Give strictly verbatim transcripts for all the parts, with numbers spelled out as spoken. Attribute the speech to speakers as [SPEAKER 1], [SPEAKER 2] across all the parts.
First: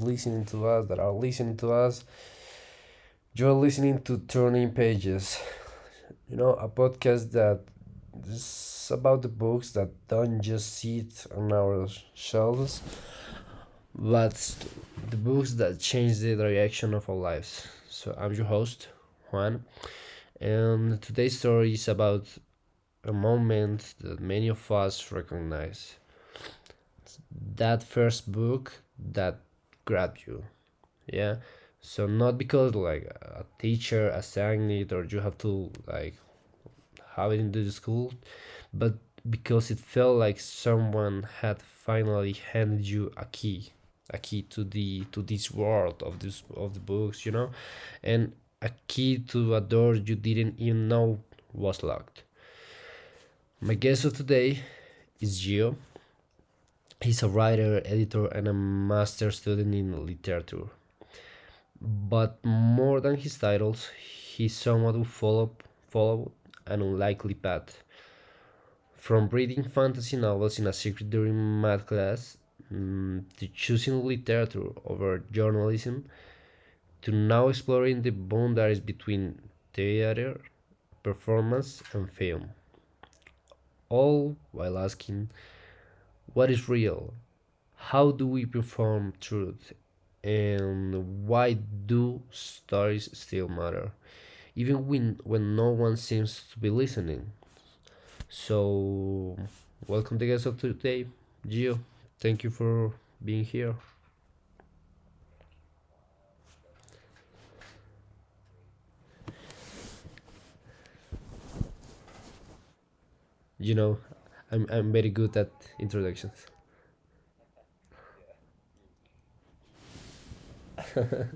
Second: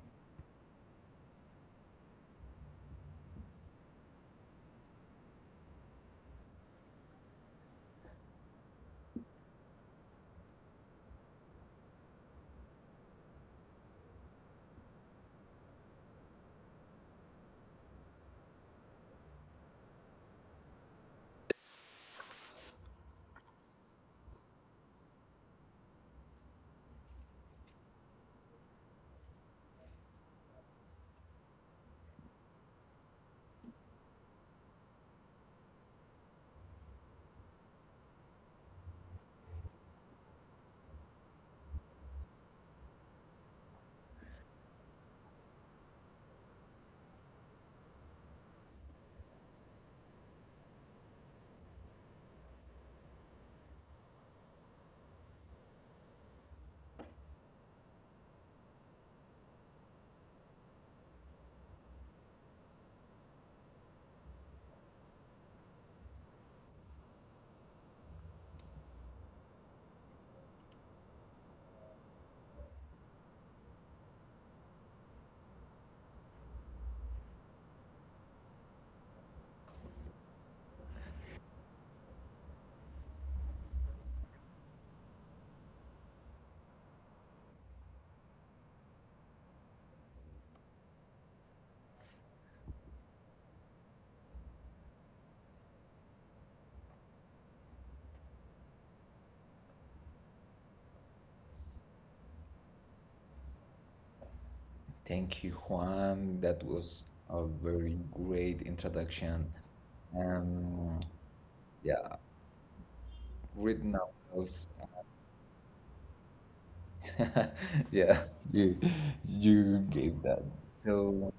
[SPEAKER 1] listening to us, that are listening to us, you're listening to Turning Pages. You know, a podcast that is about the books that don't just sit on our shelves, but the books that change the direction of our lives. So I'm your host, Juan, and today's story is about a moment that many of us recognize, that first book that grabbed you. Yeah, so not because like a teacher assigned it or you have to like have it in the school, but because it felt like someone had finally handed you a key, a key to the to this world of this of the books you know And a key to a door you didn't even know was locked. My guest of today is Gio. He's a writer, editor, and a master student in literature. But more than his titles, he somewhat who followed, followed an unlikely path. From reading fantasy novels in a secret during math class, mm, to choosing literature over journalism, to now exploring the boundaries between theater, performance, and film. All while asking, what is real? How do we perform truth? And why do stories still matter? Even when, when no one seems to be listening. So, welcome the guest of today, Gio. Thank you for being here.
[SPEAKER 2] Thank you, Juan. That was a very great introduction. Um, yeah,
[SPEAKER 1] You
[SPEAKER 2] written
[SPEAKER 1] know,
[SPEAKER 2] novels.
[SPEAKER 1] I'm, I'm very good at introductions.
[SPEAKER 2] Yeah, you you gave that. So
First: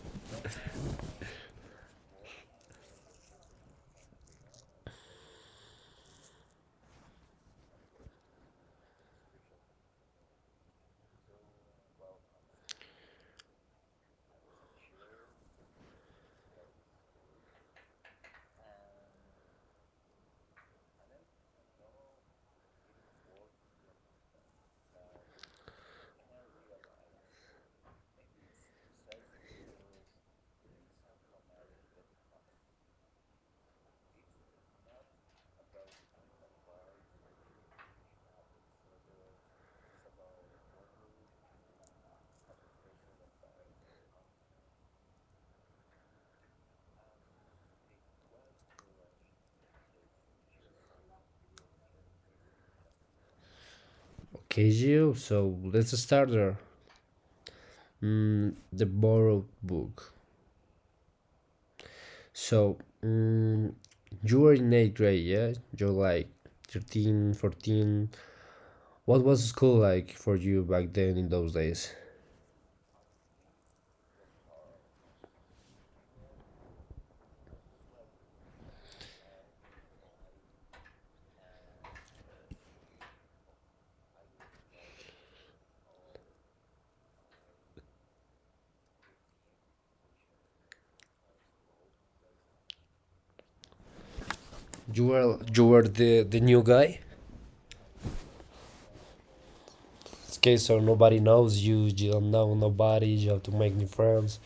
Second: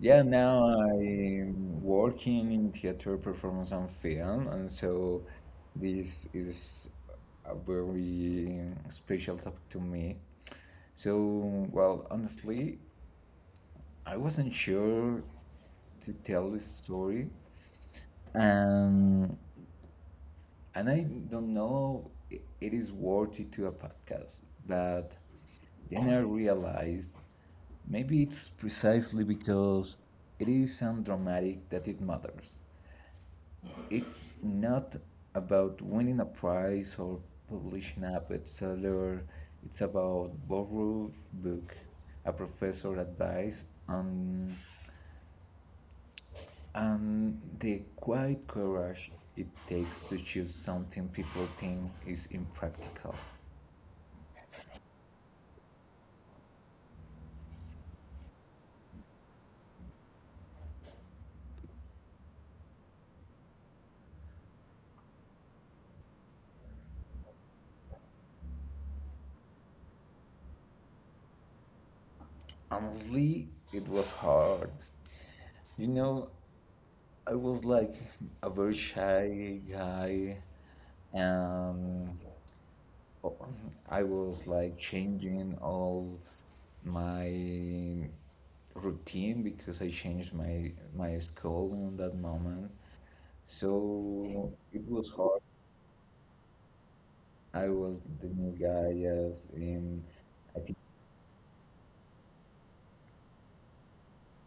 [SPEAKER 2] yeah, now I'm working in theater performance and film, and so this is a very special topic to me. So, well, honestly, I wasn't sure to tell this story Um, and I don't know i- it is worthy to a podcast, but then I realized maybe it's precisely because it is undramatic that it matters. It's not about winning a prize or publishing a bestseller. It's about borrowed book, a professor advice, and and the quiet courage it takes to choose something people think is impractical.
[SPEAKER 1] Okay, Gio, so let's start there. Mm, the borrowed book. So, mm, you were in eighth grade, yeah? You're like thirteen, fourteen. What was school like for you back then in those days?
[SPEAKER 2] Honestly, it was hard. You know, I was like a very shy guy, and I was like changing all my routine because I changed my my school in that moment. So it
[SPEAKER 1] You
[SPEAKER 2] was
[SPEAKER 1] were
[SPEAKER 2] hard.
[SPEAKER 1] you were the the new guy.
[SPEAKER 2] I was the new guy, yes, in
[SPEAKER 1] Okay,
[SPEAKER 2] I think,
[SPEAKER 1] so nobody knows you. You don't know nobody. You have to make new friends.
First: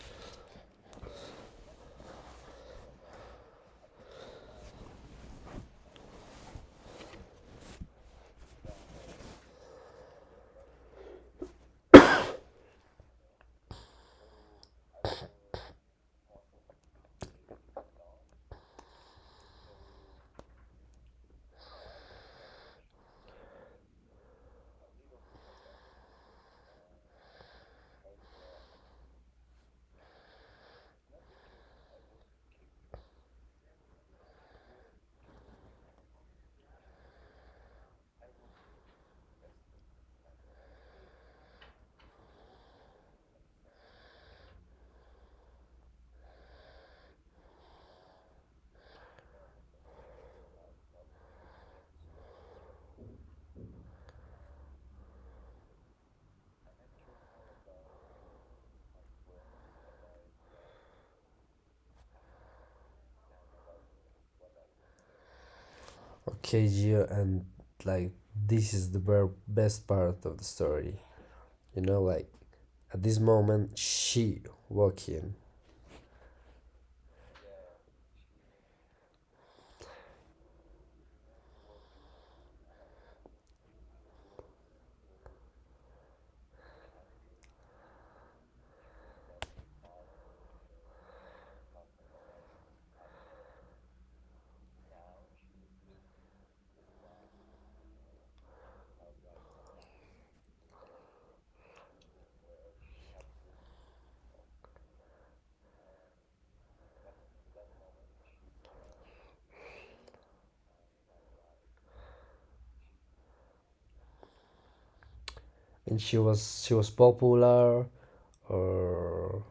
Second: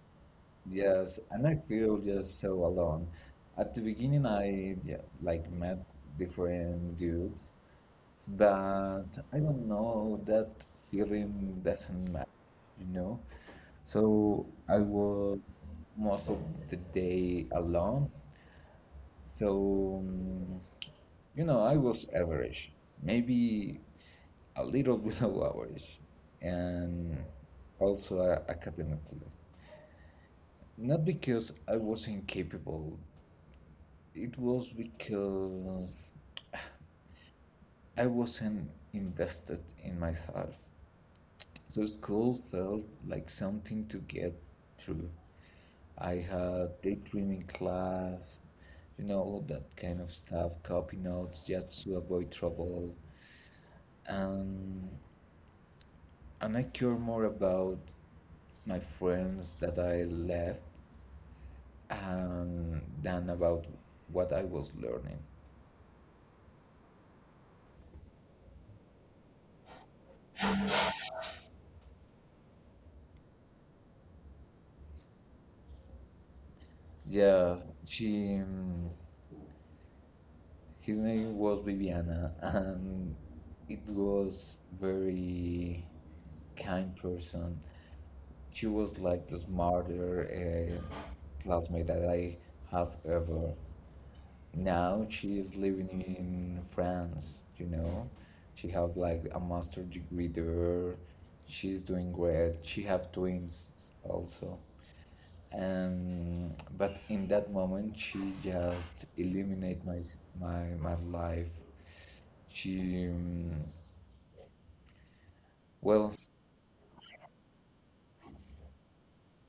[SPEAKER 2] yes, and I feel just so alone. At the beginning, I yeah, like met different dudes, but I don't know that feeling doesn't matter, you know. So I was most of the day alone. So, mm, you know, I was average, maybe a little below average, and also uh, academically. Not because I wasn't capable, it was because I wasn't invested in myself. So, school felt like something to get through. I had daydreaming class, you know, all that kind of stuff, copy notes just to avoid trouble. and and I care more about my friends that I left um, than about what I was learning.
[SPEAKER 1] Okay, yeah, and like this is the ver- best part of the story. You know, like at this moment she walked in.
[SPEAKER 2] Yeah, she um, his name was Viviana and it was very kind person. She was like the smarter uh, classmate that I have ever. Now she is living in France, you know. She have like a master degree there. She's doing great. She have twins also. Um, but in that moment, she just eliminate my s- my my life. She um,
[SPEAKER 1] And
[SPEAKER 2] well,
[SPEAKER 1] she was, she was popular, or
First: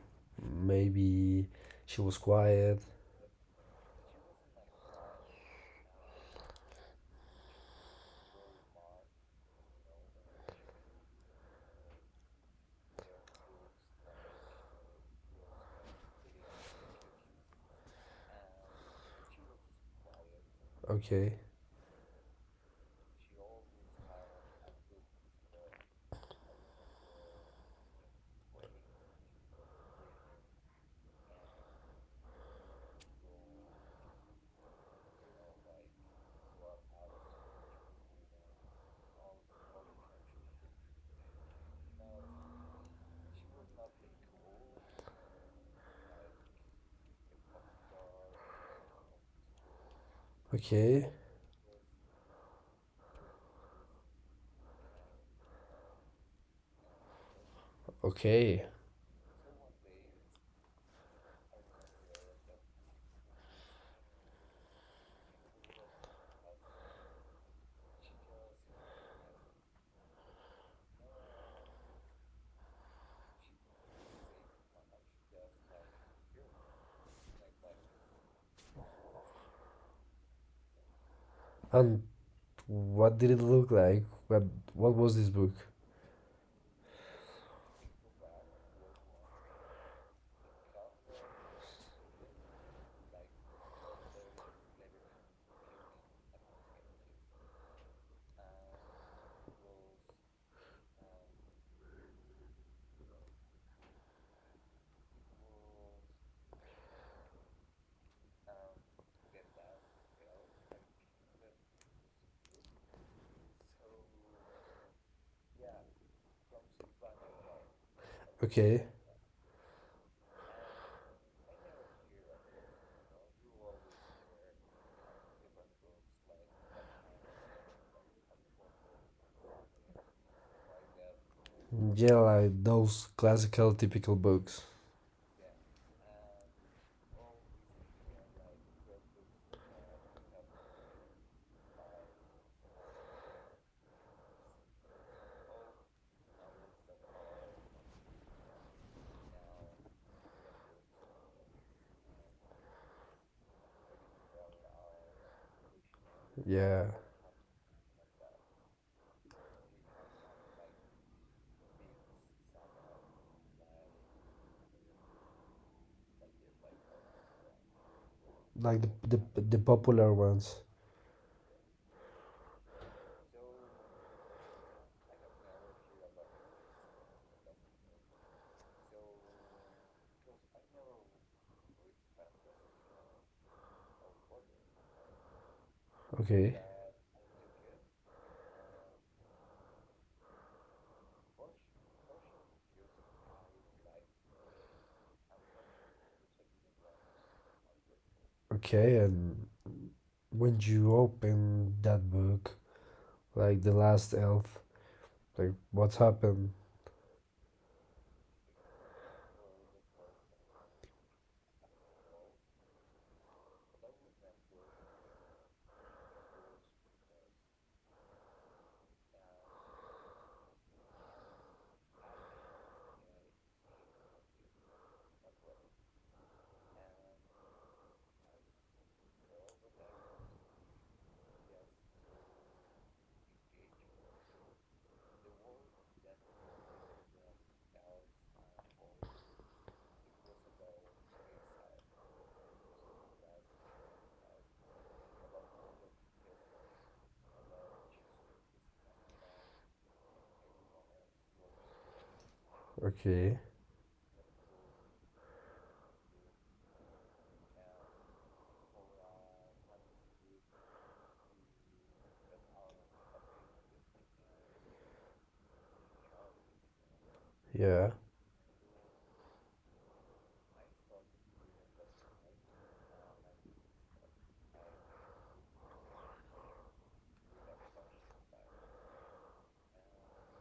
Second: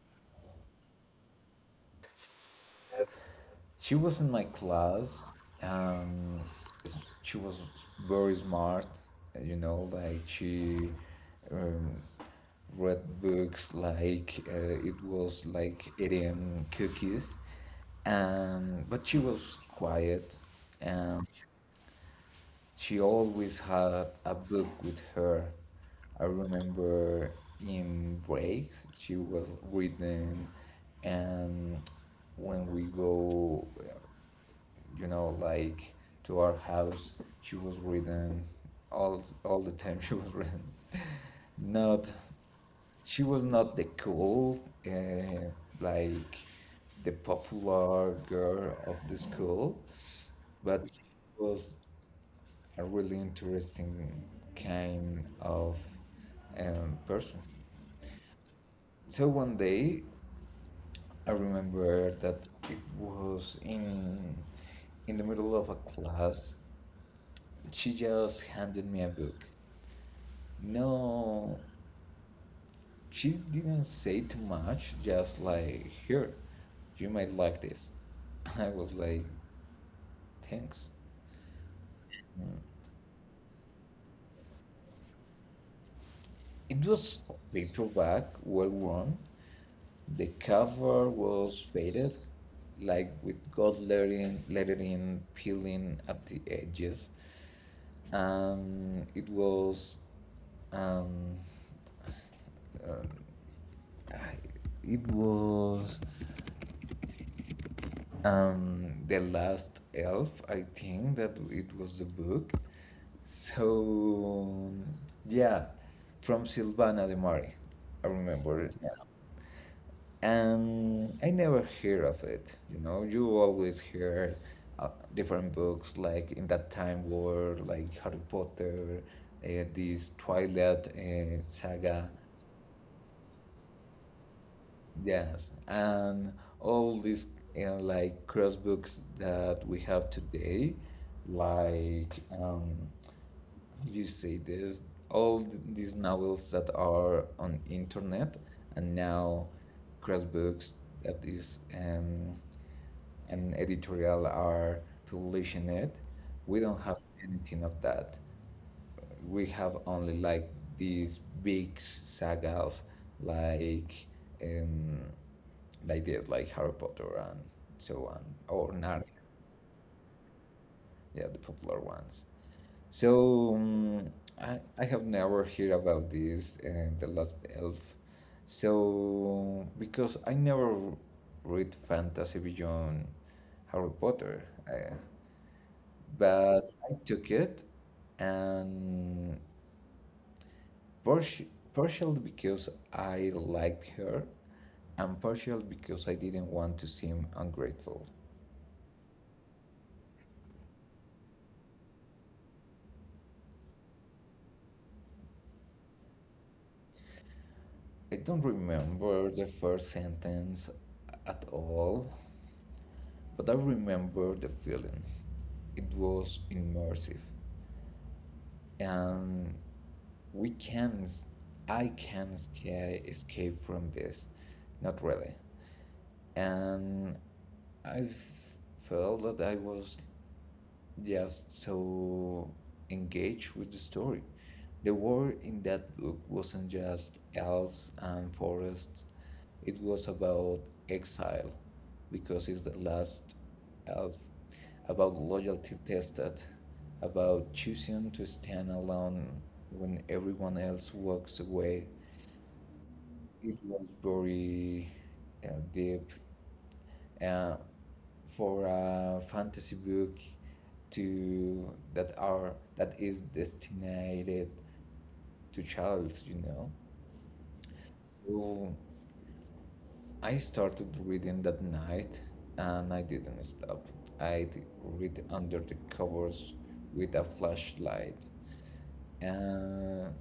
[SPEAKER 1] maybe she was quiet.
[SPEAKER 2] She was in my class. Um, she was very smart, you know, like she um, read books like uh, it was like eating cookies. Um, but she was quiet and
[SPEAKER 1] Okay,
[SPEAKER 2] she always had a book with her. I remember in breaks she was reading and when we go you know, like to our house. She was ridden all all the time. She was ridden. Not, she was not the cool, uh, like the popular girl of the school, but she
[SPEAKER 1] okay,
[SPEAKER 2] was a really interesting kind of um, person.
[SPEAKER 1] okay,
[SPEAKER 2] So one day, I remember that it was in in the middle of a class. She just handed me a book. No, she didn't say too much, just like, here, you might like this. I was like, thanks.
[SPEAKER 1] and what did it look like? What, what was this book?
[SPEAKER 2] It was paperback, well worn. The cover was faded, like with gold lettering, lettering peeling at the edges. Um, it was, um, I- it was Um, the last elf, I think that it was the book. So yeah, from Silvana de Mari, I remember it.
[SPEAKER 1] Okay.
[SPEAKER 2] And I never hear of it, you know. You always hear uh, different books like in that time were like Harry Potter, uh, this Twilight uh,
[SPEAKER 1] Yeah,
[SPEAKER 2] saga.
[SPEAKER 1] like those classical typical books.
[SPEAKER 2] Yes, and all these uh, like cross books that we have today, like um, how do you say this? All th- these novels that are on internet, and now cross books that is um, an editorial are publishing it. We
[SPEAKER 1] Yeah.
[SPEAKER 2] don't have anything of that. We have only like these big sagas, like. Um, like this, like Harry Potter and so on, or
[SPEAKER 1] Like
[SPEAKER 2] Narnia,
[SPEAKER 1] the, the, the popular ones.
[SPEAKER 2] yeah, the popular ones. So um, I, I have never heard about this, uh, The Last Elf. So because I never read fantasy beyond Harry Potter, uh,
[SPEAKER 1] Okay.
[SPEAKER 2] but I took it and partially, partially because I liked her and partially because I didn't want to seem ungrateful.
[SPEAKER 1] Okay, and when you open that book, like The Last Elf, like what happened?
[SPEAKER 2] I don't remember the first sentence at all, but I remember the feeling. It was immersive, and we can, I can sca- escape from this, not really. And I felt that I was just so engaged with the story. The world in that book wasn't just elves and forests. It was about exile because it's the last elf, about loyalty tested, about choosing to stand alone when everyone else walks away.
[SPEAKER 1] Okay.
[SPEAKER 2] It was very uh, deep. Uh, for a fantasy book to that are that is destined to childs, you know.
[SPEAKER 1] Yeah.
[SPEAKER 2] So I started reading that night and I didn't stop. I read under the covers with a flashlight. And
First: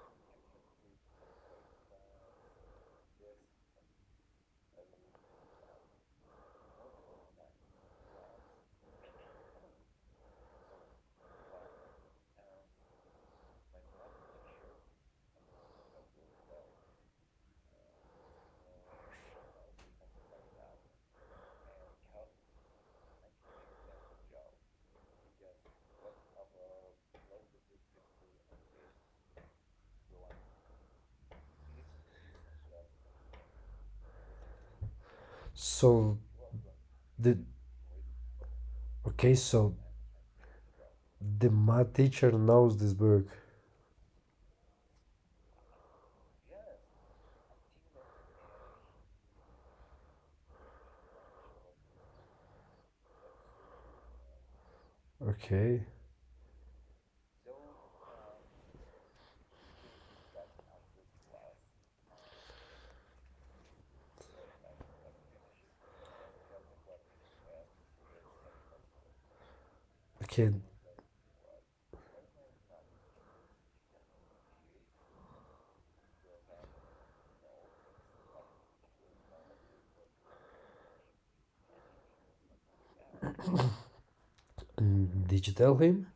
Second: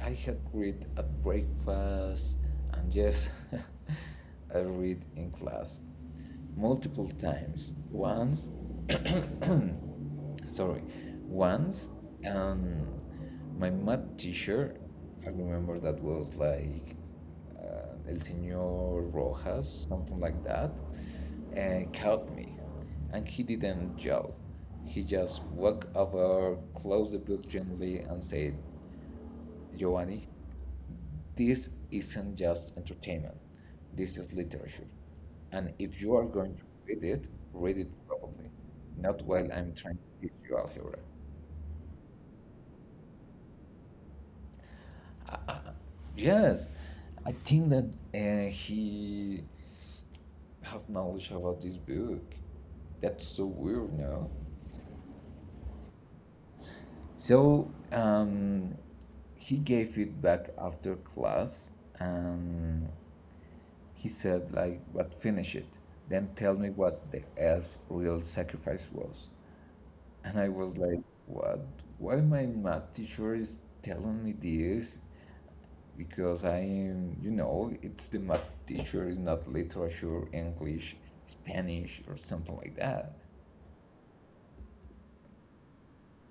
[SPEAKER 2] I had read at breakfast and yes, I read in class multiple times. Once sorry Once and my math teacher, I remember that was like uh, el Señor Rojas something like that, uh, caught me, and he didn't yell. He just walked over, closed the book gently and said, "Giovanni, this isn't just entertainment, this is literature, and if you
[SPEAKER 1] So
[SPEAKER 2] are going to read it,
[SPEAKER 1] the
[SPEAKER 2] read it properly, not
[SPEAKER 1] Okay,
[SPEAKER 2] while I'm
[SPEAKER 1] so
[SPEAKER 2] trying to teach you algebra."
[SPEAKER 1] the math teacher knows this book.
[SPEAKER 2] Yes, I think that uh, he have knowledge about this book. That's so weird, no?
[SPEAKER 1] Okay.
[SPEAKER 2] So um, he gave it back after class, and he said like, "But finish it. Then tell me what the elf's real sacrifice was." And I
[SPEAKER 1] Okay.
[SPEAKER 2] was like, "What? Why my math teacher is telling me this?" Because I am, you know, it's the math teacher is not literature, English, Spanish, or something like that.
[SPEAKER 1] And did you tell him?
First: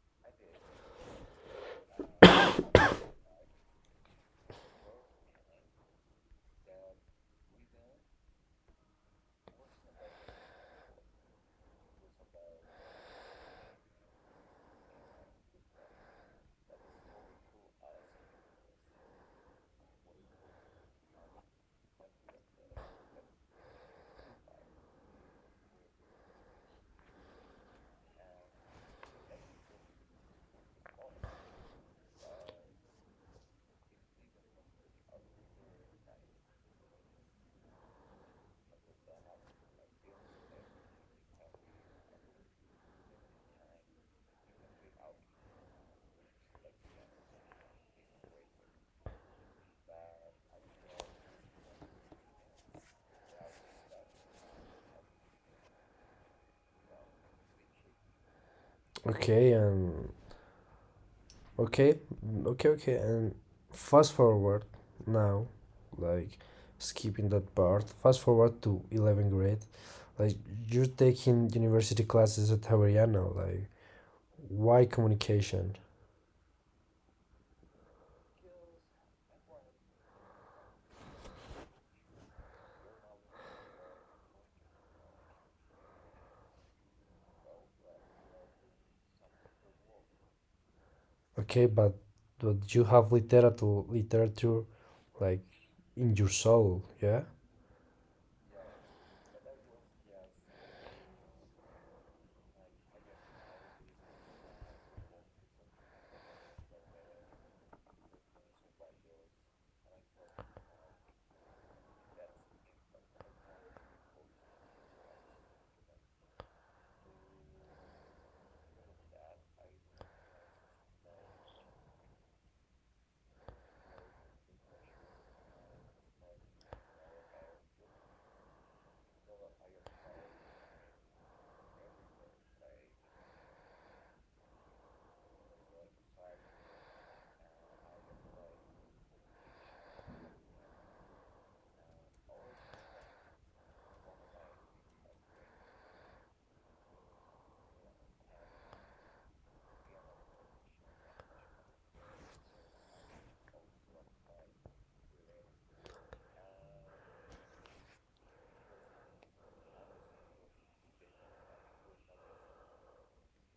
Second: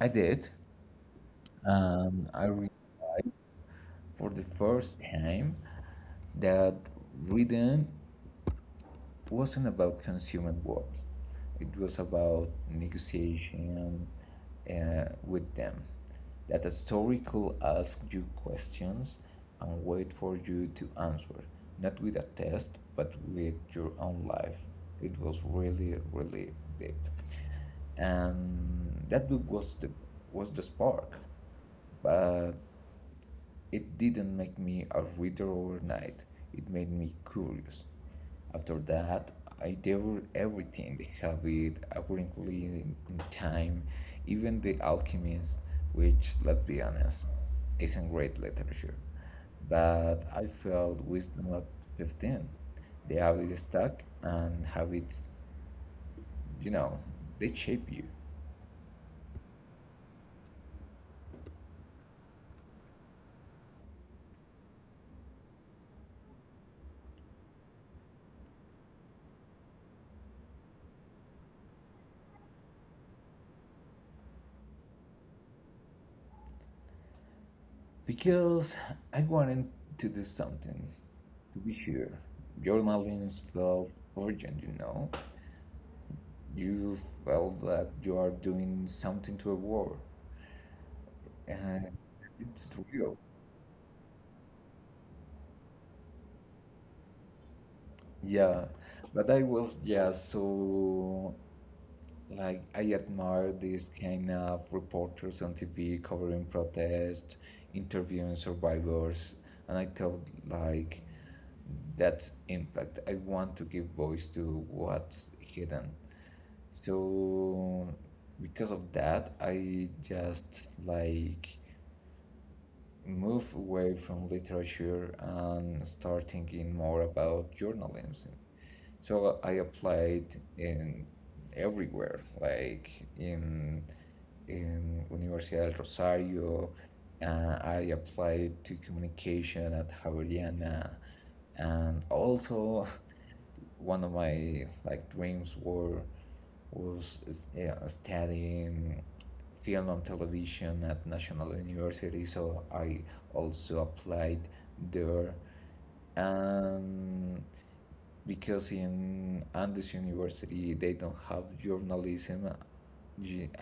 [SPEAKER 2] I did. Um, I read for the first time that rhythm wasn't about consumer war. It was about negotiation uh, with them. That a story could ask you questions and wait for you to answer, not with a test, but with your own life. It was really, really deep, and that book was the was the spark. But it didn't make me a reader overnight, it made me curious. After that, I devoured everything: The Hobbit, A Wrinkly in, in Time, even The Alchemist, which, let's be honest, isn't great literature. But I felt wisdom at fifteen. The habit stuck, and habits, you know, they shape you.
[SPEAKER 1] Okay, and okay, mm, okay, okay. And fast forward now, like skipping that part. Fast forward to eleventh grade. Like you're taking university classes at Javeriana. Like why communication?
[SPEAKER 2] Because I wanted to do something, to be here. Journaling is felt urgent, you know. You felt that you are doing something to a world,
[SPEAKER 1] Okay,
[SPEAKER 2] and
[SPEAKER 1] but
[SPEAKER 2] it's
[SPEAKER 1] but you
[SPEAKER 2] real.
[SPEAKER 1] have literature, literature, like in your soul. Yeah.
[SPEAKER 2] Yeah, but I was just so like I admire these kind of reporters on T V covering protests, interviewing survivors, and I thought like that impact. I want to give voice to what's hidden. So because of that, I just like move away from literature and start thinking more about journalism. So I applied in everywhere, like in in Universidad del Rosario. Uh, I applied to communication at Javeriana and also one of my like dreams were was yeah, studying film and television at National University, so I also applied there. And because in Andes University they don't have journalism,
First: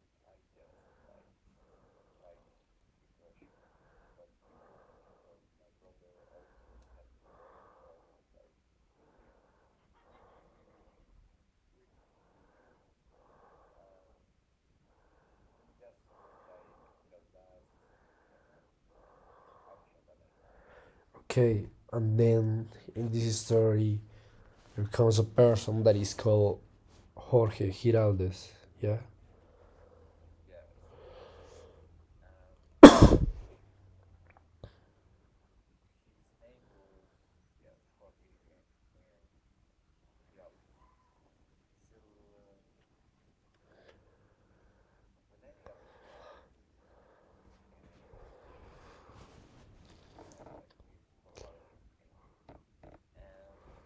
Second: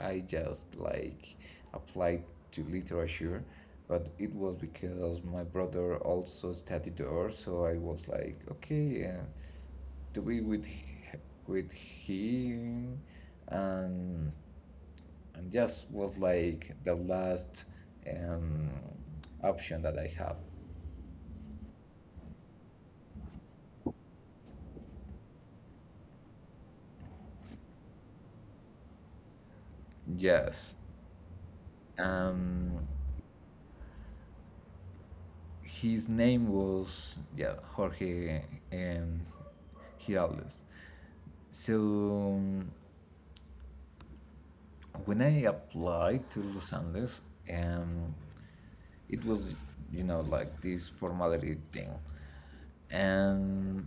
[SPEAKER 2] I just like applied to literature. But it was because my brother also studied there, so I was like, okay, uh, to be with h- with him and and just was like the last um, option that I have.
[SPEAKER 1] Okay, and then in this story, there comes a person that is called Jorge Giraldes. Yeah.
[SPEAKER 2] Yes. Um, his name was yeah Jorge um, Giraldes. So um, when I applied to Los Andes, um, it was you know like this formality thing, and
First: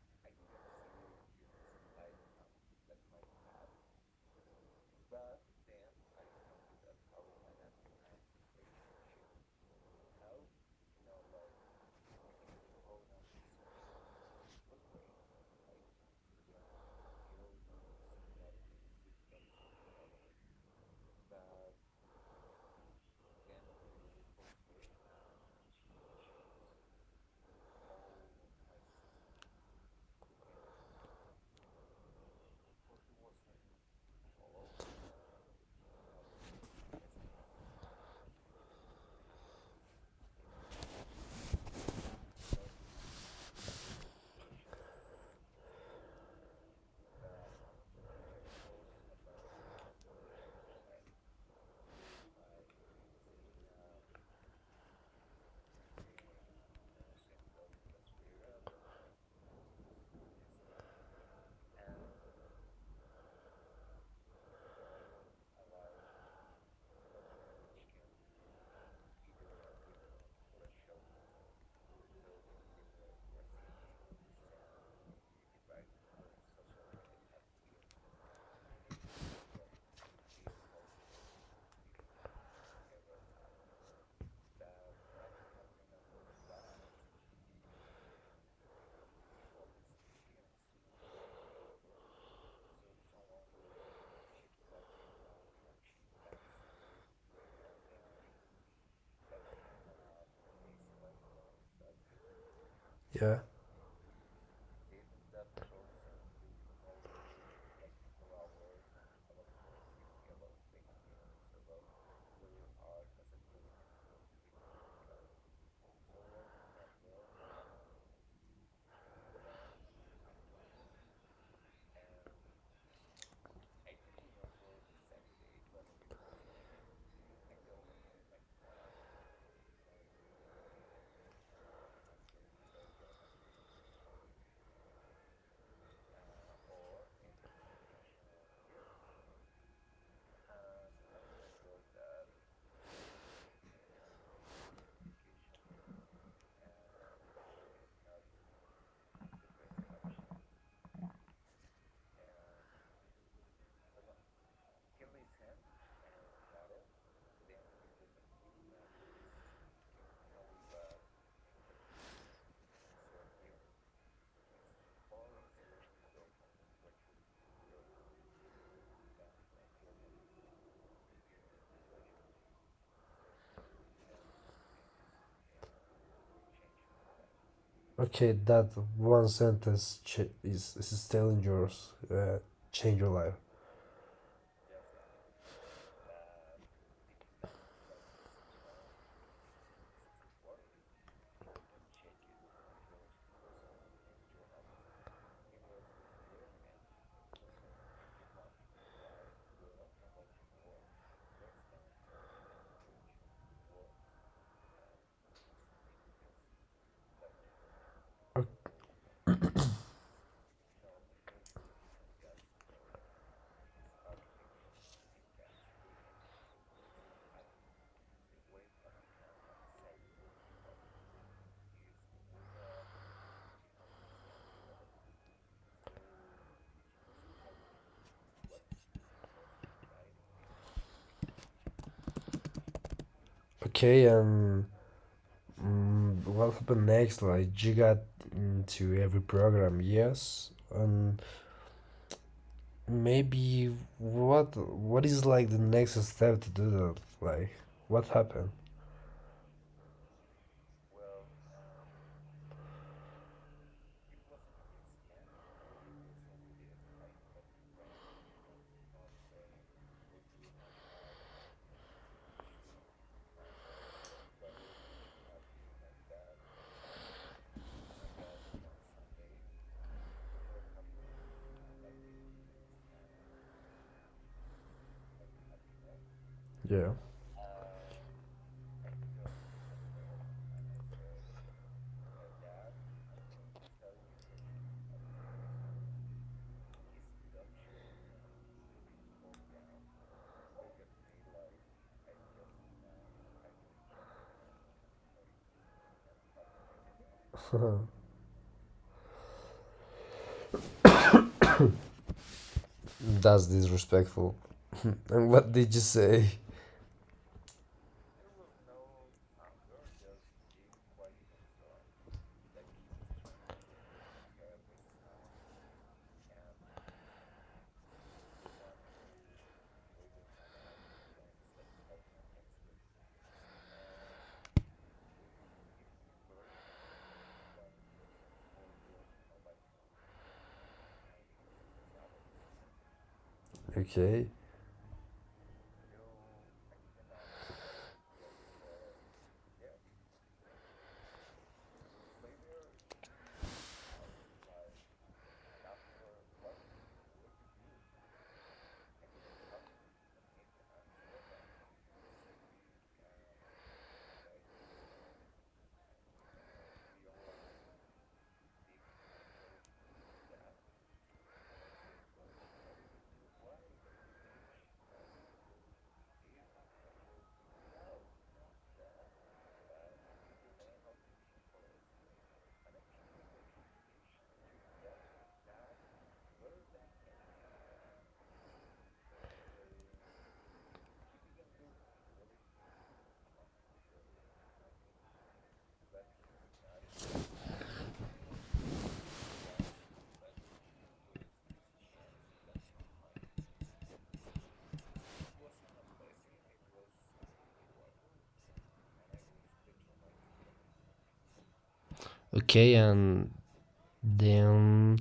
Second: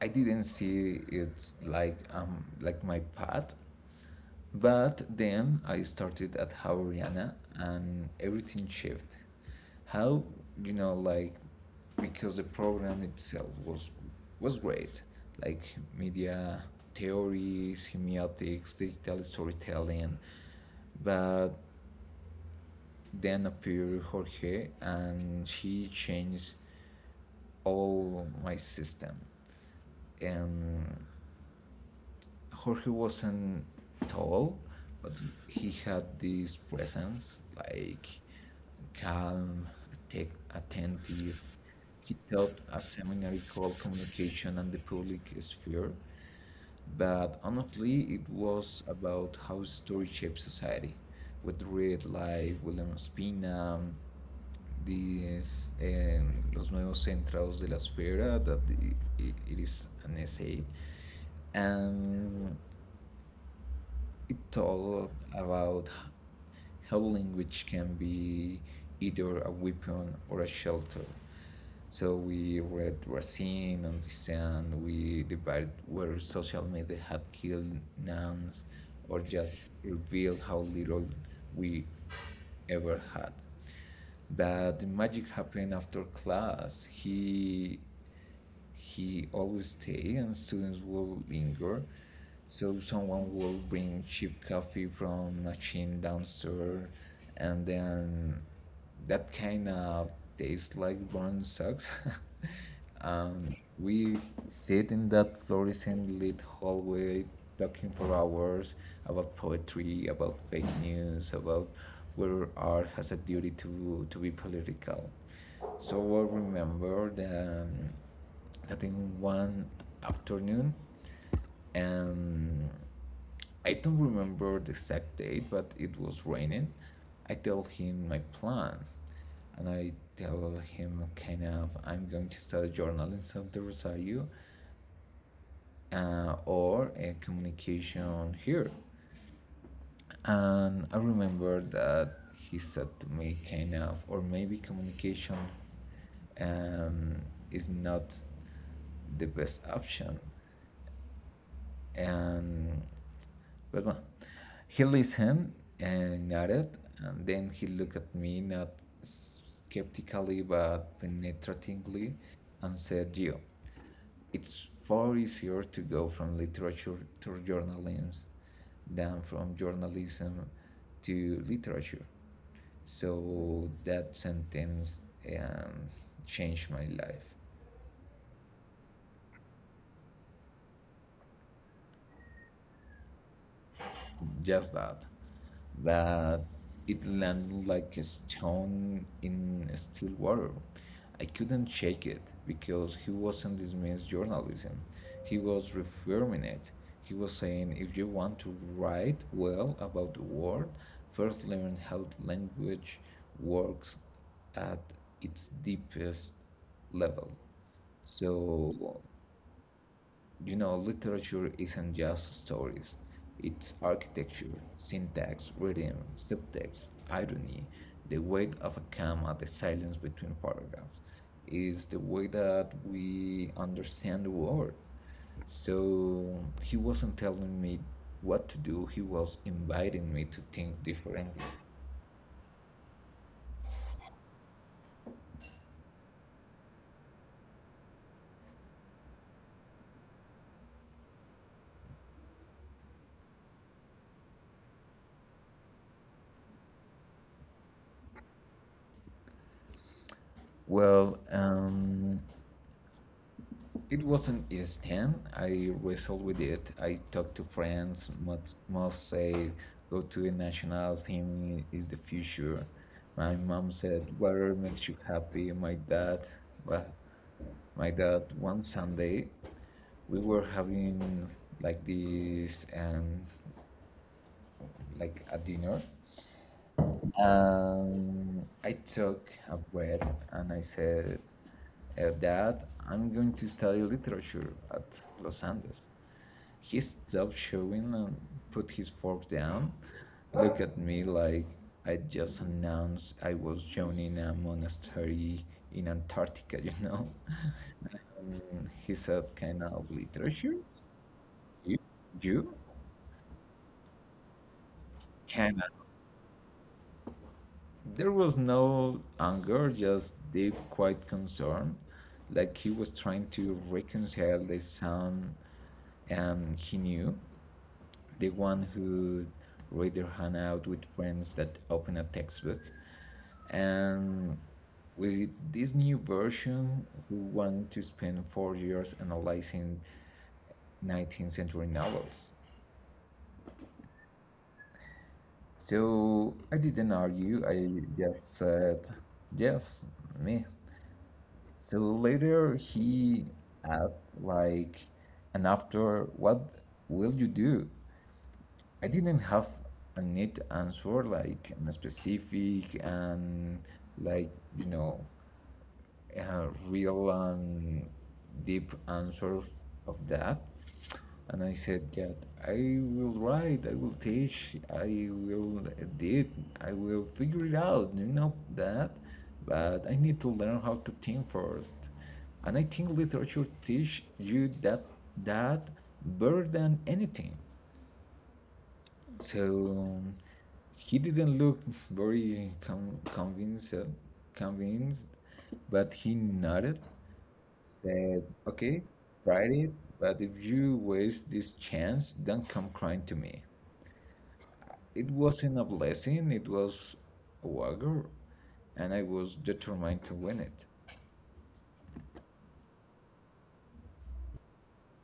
[SPEAKER 2] I didn't see it like um like my path, but then I started at how Rihanna and everything shifted. How you know like because the program itself was was great, like media theory, semiotics, digital storytelling, but then appeared Jorge and she changed all my system, and Jorge wasn't tall, but he had this presence, like calm, atte- attentive. He taught a seminary called Communication and the Public Sphere, but honestly, it was about how story shapes society. With read like William Spina, this, um, Los Nuevos Centros de la Esfera, that i- i- it is an essay. And it's all about how language can be either a weapon or a shelter. So we read Racine and Descent, we debated where social media had killed nuns or just revealed how little we ever had. But the magic happened after class. He he always stay and students will linger. So someone will bring cheap coffee from machine downstairs and then that kind of tastes like burnt socks.
[SPEAKER 1] Yeah.
[SPEAKER 2] Um, we sit in that fluorescent lit hallway talking for hours about poetry, about fake news, about where art has a duty to, to be political. So I remember that, um, that in one afternoon, and I don't remember the exact date, but it was raining. I tell him my plan, and I tell him kind of I'm going to study journalism at the Rosario uh, or uh, communication here. And I remember that he said to me kind of, or maybe communication um, is not the best option. And but well, he listened and nodded, and then he looked at me not skeptically but penetratingly and said, "Gio, it's far easier to go from literature to journalism than from journalism to literature." So that sentence um, changed my life.
[SPEAKER 1] Okay, that one sentence ch- is, is telling yours, uh, change your life.
[SPEAKER 2] Just that. That it landed like a stone in still water. I couldn't shake it because he wasn't dismissed journalism. He was reaffirming it. He was saying if you want to write well about the world, first learn how the language works at its deepest level. So you know, Literature isn't just stories, it's architecture, syntax, rhythm, subtext, irony, the weight of a comma, the silence between paragraphs. Is the way that we understand the world. So he wasn't telling me what to do, he was inviting me to think differently.
[SPEAKER 1] Okay, and mm, what happened next? Like you got into every program, yes, and maybe what what is like the next step to do that? Like what happened?
[SPEAKER 2] Well, um, it wasn't instant. I wrestled with it. I talked to friends. Most, most say go to a national team is the future. My mom said whatever makes you happy. My dad, well, my dad. One Sunday, we were having like this, um, like a dinner.
[SPEAKER 1] Yeah,
[SPEAKER 2] Um, I took a breath and I said, uh, "Dad, I'm going to study literature at Los Andes." He stopped chewing and put his fork down, looked at me like I just announced I was joining a monastery in Antarctica, you know? And he said, kind of literature? You? You?
[SPEAKER 1] that's disrespectful. And what
[SPEAKER 2] Kind of.
[SPEAKER 1] did you say?
[SPEAKER 2] There was no anger, just deep, quiet concern, like he was trying to reconcile the son and he knew, the one who read their hangout with friends that open a textbook. And with this new version, we want to spend four years analyzing nineteenth century novels.
[SPEAKER 1] Okay.
[SPEAKER 2] So I didn't argue, I just said, yes, me. So later he asked, like, and after, what will you do? I didn't have a neat answer, like, and a specific and, like, you know, a real and deep answer of that. And I said that I will write, I will teach, I will edit, I will figure it out, you know that. But I need to learn how to think first. And I think literature teach you that that better than anything. So he didn't look very com- convinced, convinced, but he nodded said, okay, tried it, but if you waste this chance, don't come crying to me. It wasn't a blessing, it was a wagger, and I was determined to win it.
[SPEAKER 1] Okay, and then,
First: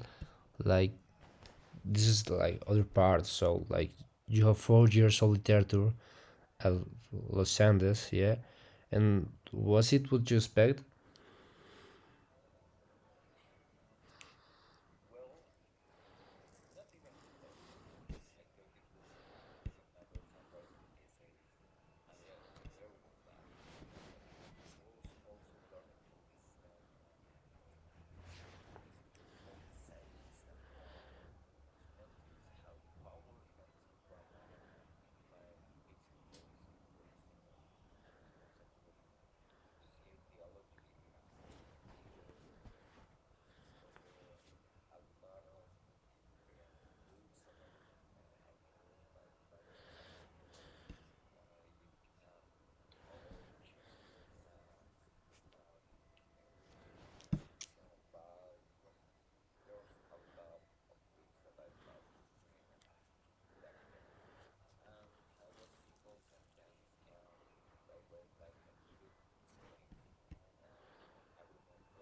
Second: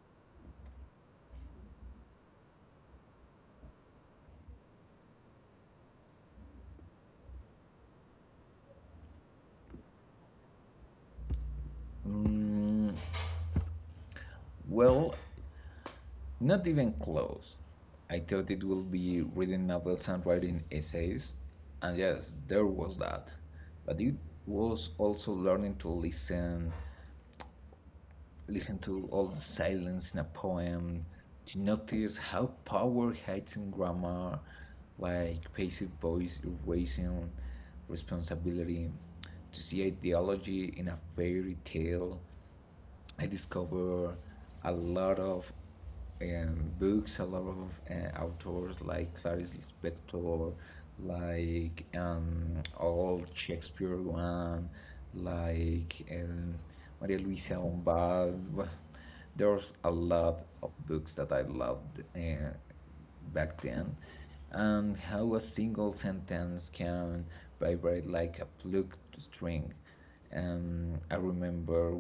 [SPEAKER 1] like, this is like other part. So like you have four years of literature at Los Andes, yeah. And was it what you expect?
[SPEAKER 2] Well, not even close. I thought it would be reading novels and writing essays, and yes, there was that. But it was also learning to listen, listen to all the silence in a poem to notice how power hides in grammar, like passive voice erasing responsibility, to see ideology in a fairy tale. I discover a lot of um, books, a lot of uh, authors like Clarice Lispector, like um, old Shakespeare one, like um, Maria Luisa Bombal. Well, there's a lot of books that I loved uh, back then, and how a single sentence can vibrate like a plucked string. Um, I remember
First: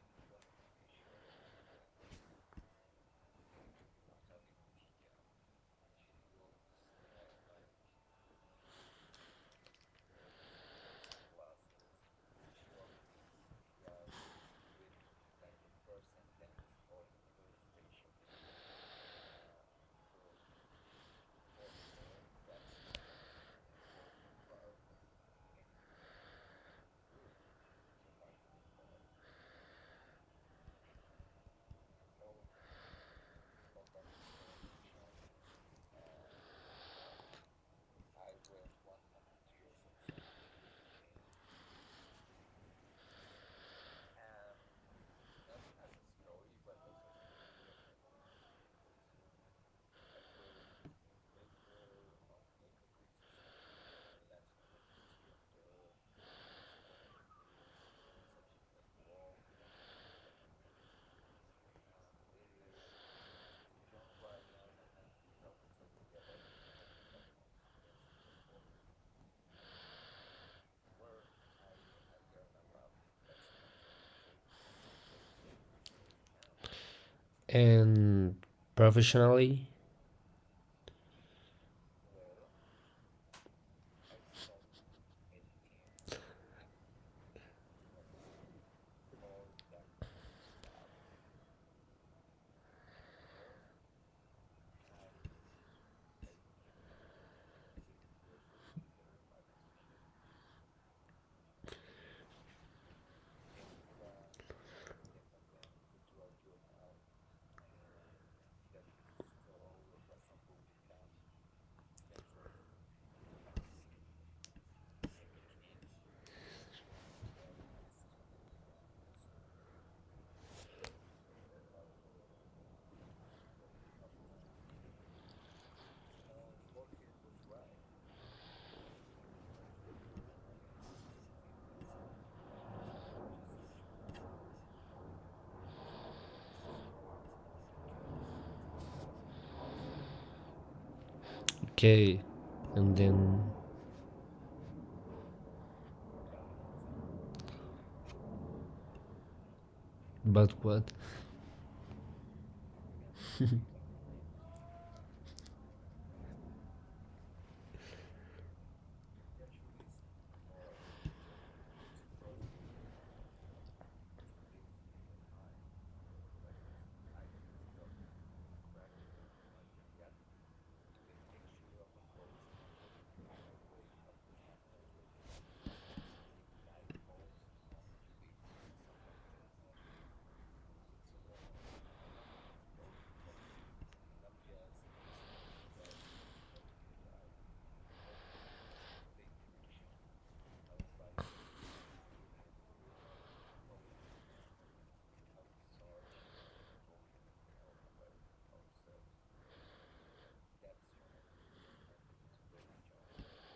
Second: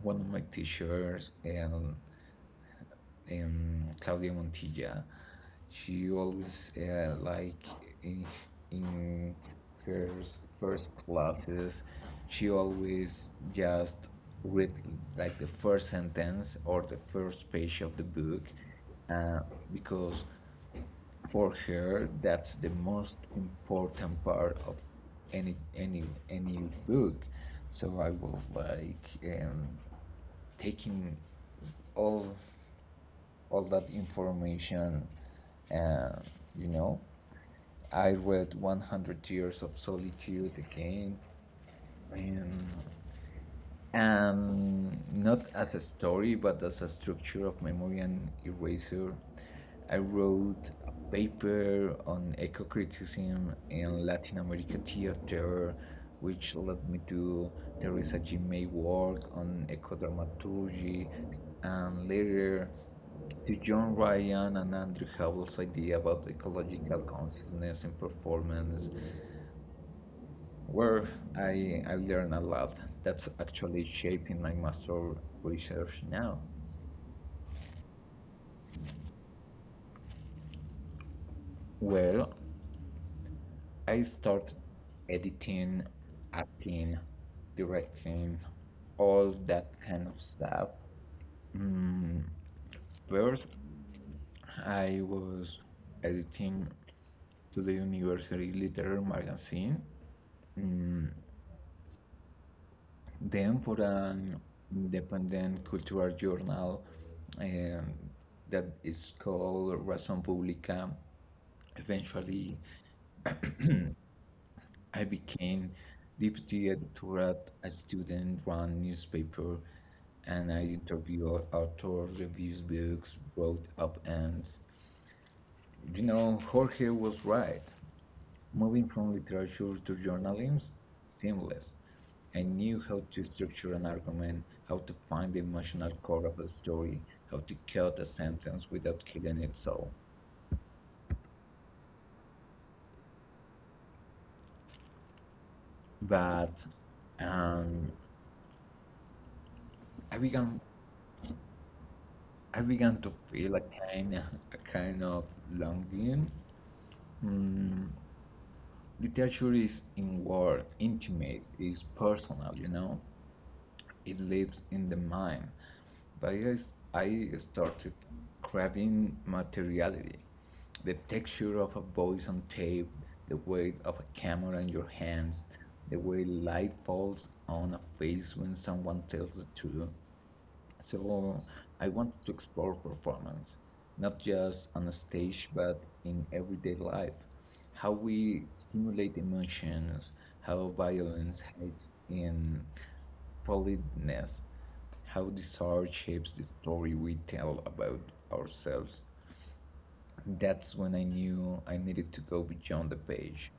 [SPEAKER 2] one of my teachers and um, Claudia Montilla. She always uh, like in in her first classes, she always just read like the first sentence or the first page of the book, uh, because for her that's the most important part of any any any book. So I was like. Um, taking all all that information and you know I read one hundred years of solitude again and and not as a story, but as a structure of memory and erasure. I wrote a paper on eco criticism in Latin American theater, which led me to Teresa G. May work on eco-dramaturgy, and later to John Ryan and Andrew Howell's idea about ecological consciousness and performance where I, I learn a lot. That's actually shaping my master research now.
[SPEAKER 1] And professionally,
[SPEAKER 2] Well, I start editing, acting, directing, all that kind of stuff. First, I was editing to the university literary magazine. Then, for an independent cultural journal um, that is called Razón Pública, eventually I became deputy editor at a student-run newspaper, and I interviewed authors, reviews books, wrote up ends. You know, Jorge was right. Moving from literature to journalism seamless. I knew how to structure an argument, how to find the emotional core of a story, how to cut a sentence without killing it so.
[SPEAKER 1] okay. And then,
[SPEAKER 2] But um, I
[SPEAKER 1] but
[SPEAKER 2] began
[SPEAKER 1] what?
[SPEAKER 2] I began to feel a kind a kind of longing. Literature is inward, intimate, is personal, you know. It lives in the mind. But I started craving materiality, the texture of a voice on tape, the weight of a camera in your hands, the way light falls on a face when someone tells the truth, so I wanted to explore performance, not just on a stage, but in everyday life. How we stimulate emotions, how violence hides in politeness, how desire shapes the story we tell about ourselves. That's when I knew I needed to go beyond the page.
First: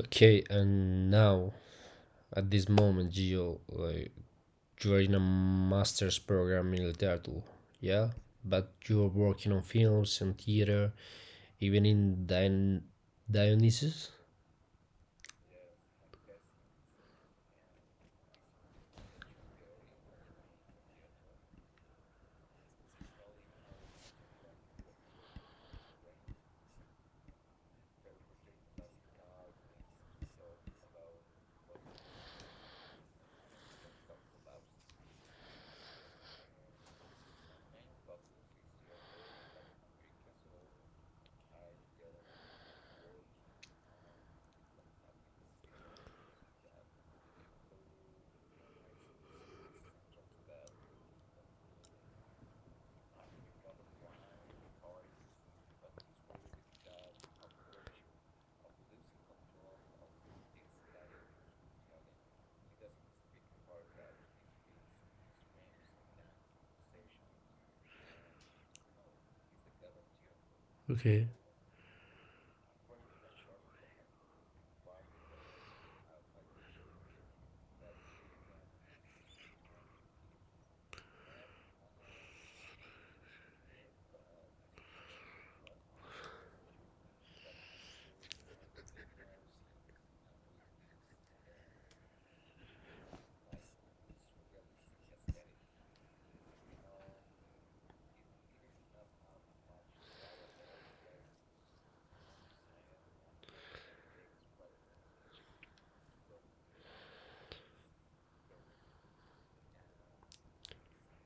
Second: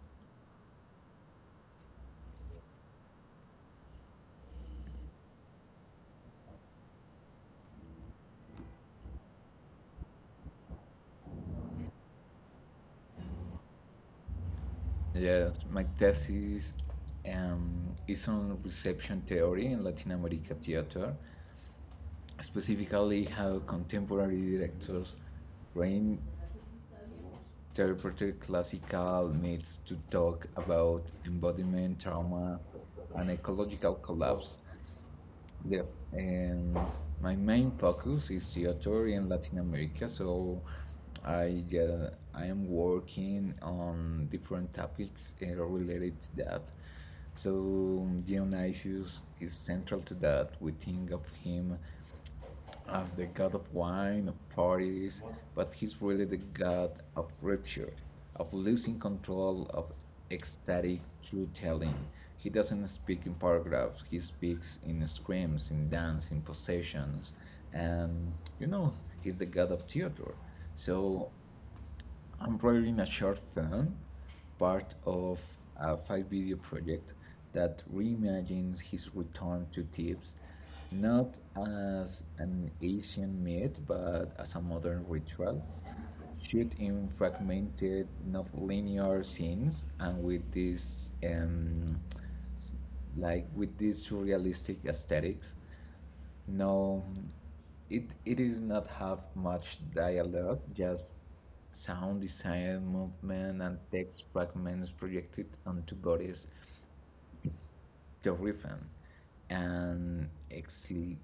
[SPEAKER 1] Okay, and now at this moment, you like you are in a master's program in literature, yeah. But you are working on films and theater, even in Dion- Dionysus.
[SPEAKER 2] Yes, my thesis um, is on reception theory in Latin America theater, specifically how contemporary directors reinterpreted classical myths to talk about embodiment, trauma, and ecological collapse. The, and my main focus is theater in Latin America, so I uh, I am working on different topics uh, related to that. So Dionysius is central to that. We think of him as the god of wine, of parties, but he's really the god of rupture, of losing control, of ecstatic truth telling. He doesn't speak in paragraphs, he speaks in screams, in dance, in possessions. And you know, he's the god of Theodore.
[SPEAKER 1] Okay.
[SPEAKER 2] So I'm writing a short film, part of a five video project that reimagines his return to Thebes, not as an Asian myth, but as a modern ritual. Shoot in fragmented, not linear scenes, and with this, um, like with this surrealistic aesthetics. No, it it is not have much dialogue, just sound design, movement, and text fragments projected onto bodies. It's terrifying and exhil-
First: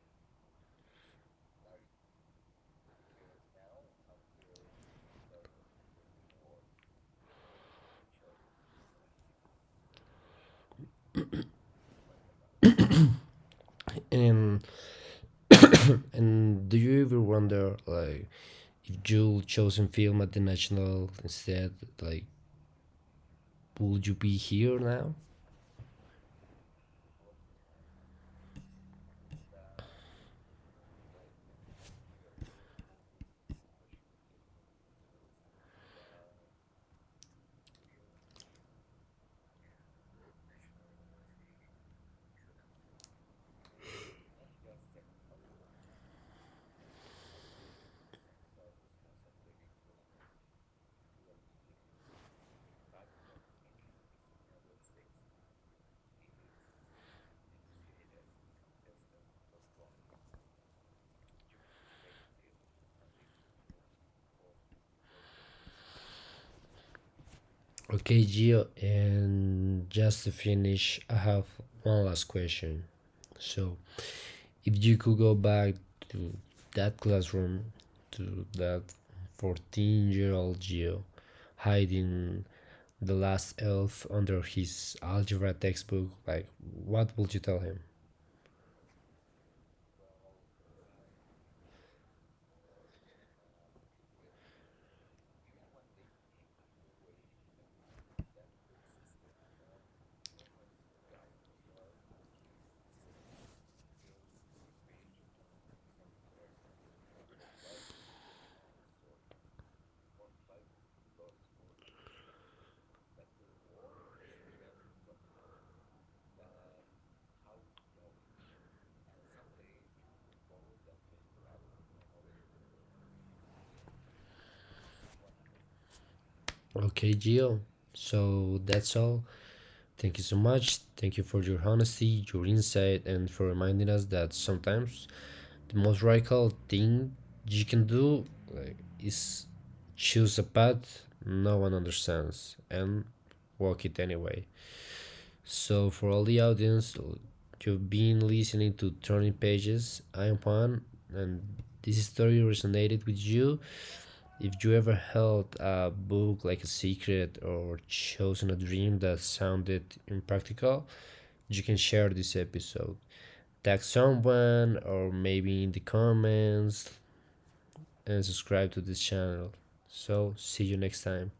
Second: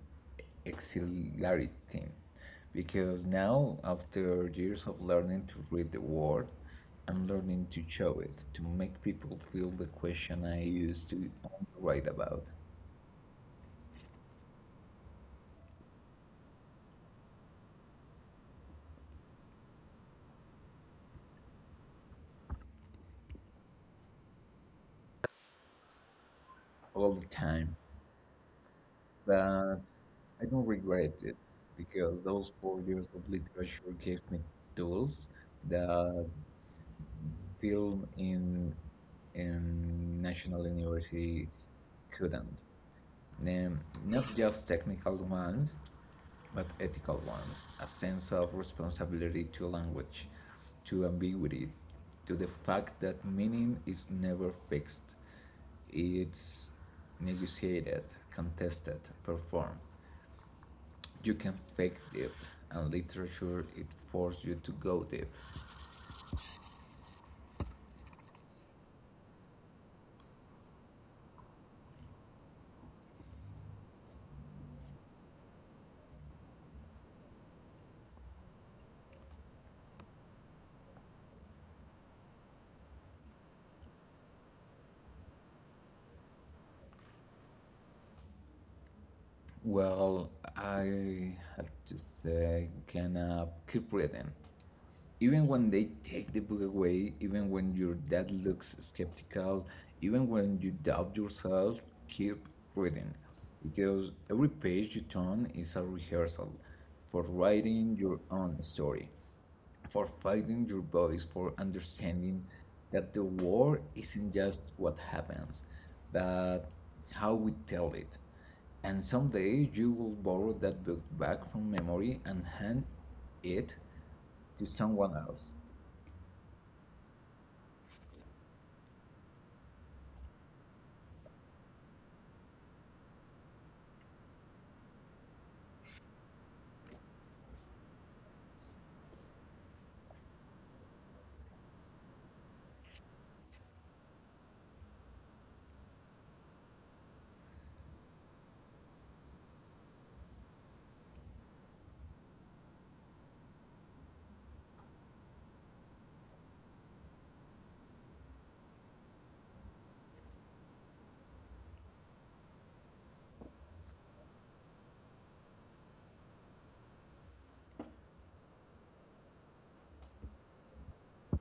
[SPEAKER 2] exhilarating because now, after years of learning to read the word, I'm learning to show it to make people feel the question I used to write about
[SPEAKER 1] And And do you ever wonder, like, if you chosen film at the national instead, like, would you be here now?
[SPEAKER 2] all the time. But I don't regret it because those four years of literature gave me tools that film in in National University couldn't. Then not just technical ones, but ethical ones, a sense of responsibility to language, to ambiguity, to the fact that meaning is never fixed. It's negotiated, contested, performed. You can fake deep, and literature it forces you to go deep.
[SPEAKER 1] Okay, Gio, and just to finish, I have one last question. So, if you could go back to that classroom, to that fourteen year old Gio, hiding the last elf under his algebra textbook, like, what would you tell him?
[SPEAKER 2] Well, I have to say, can I keep reading? Even when they take the book away, even when your dad looks skeptical, even when you doubt yourself, keep reading. Because every page you turn is a rehearsal for writing your own story, for finding your voice, for understanding that the war isn't just what happens, but how we tell it. And someday you will borrow that book back from memory and hand it to someone else.
[SPEAKER 1] Okay, Gio. So that's all. Thank you so much. Thank you for your honesty, your insight, and for reminding us that sometimes the most radical thing you can do, like, is choose a path no one understands and walk it anyway. So, for all the audience, you've been listening to Turning Pages. I'm Juan, and this story resonated with you. If you ever held a book like a secret or chosen a dream that sounded impractical, you can share this episode. Tag someone or maybe in the comments, and subscribe to this channel. So, see you next time.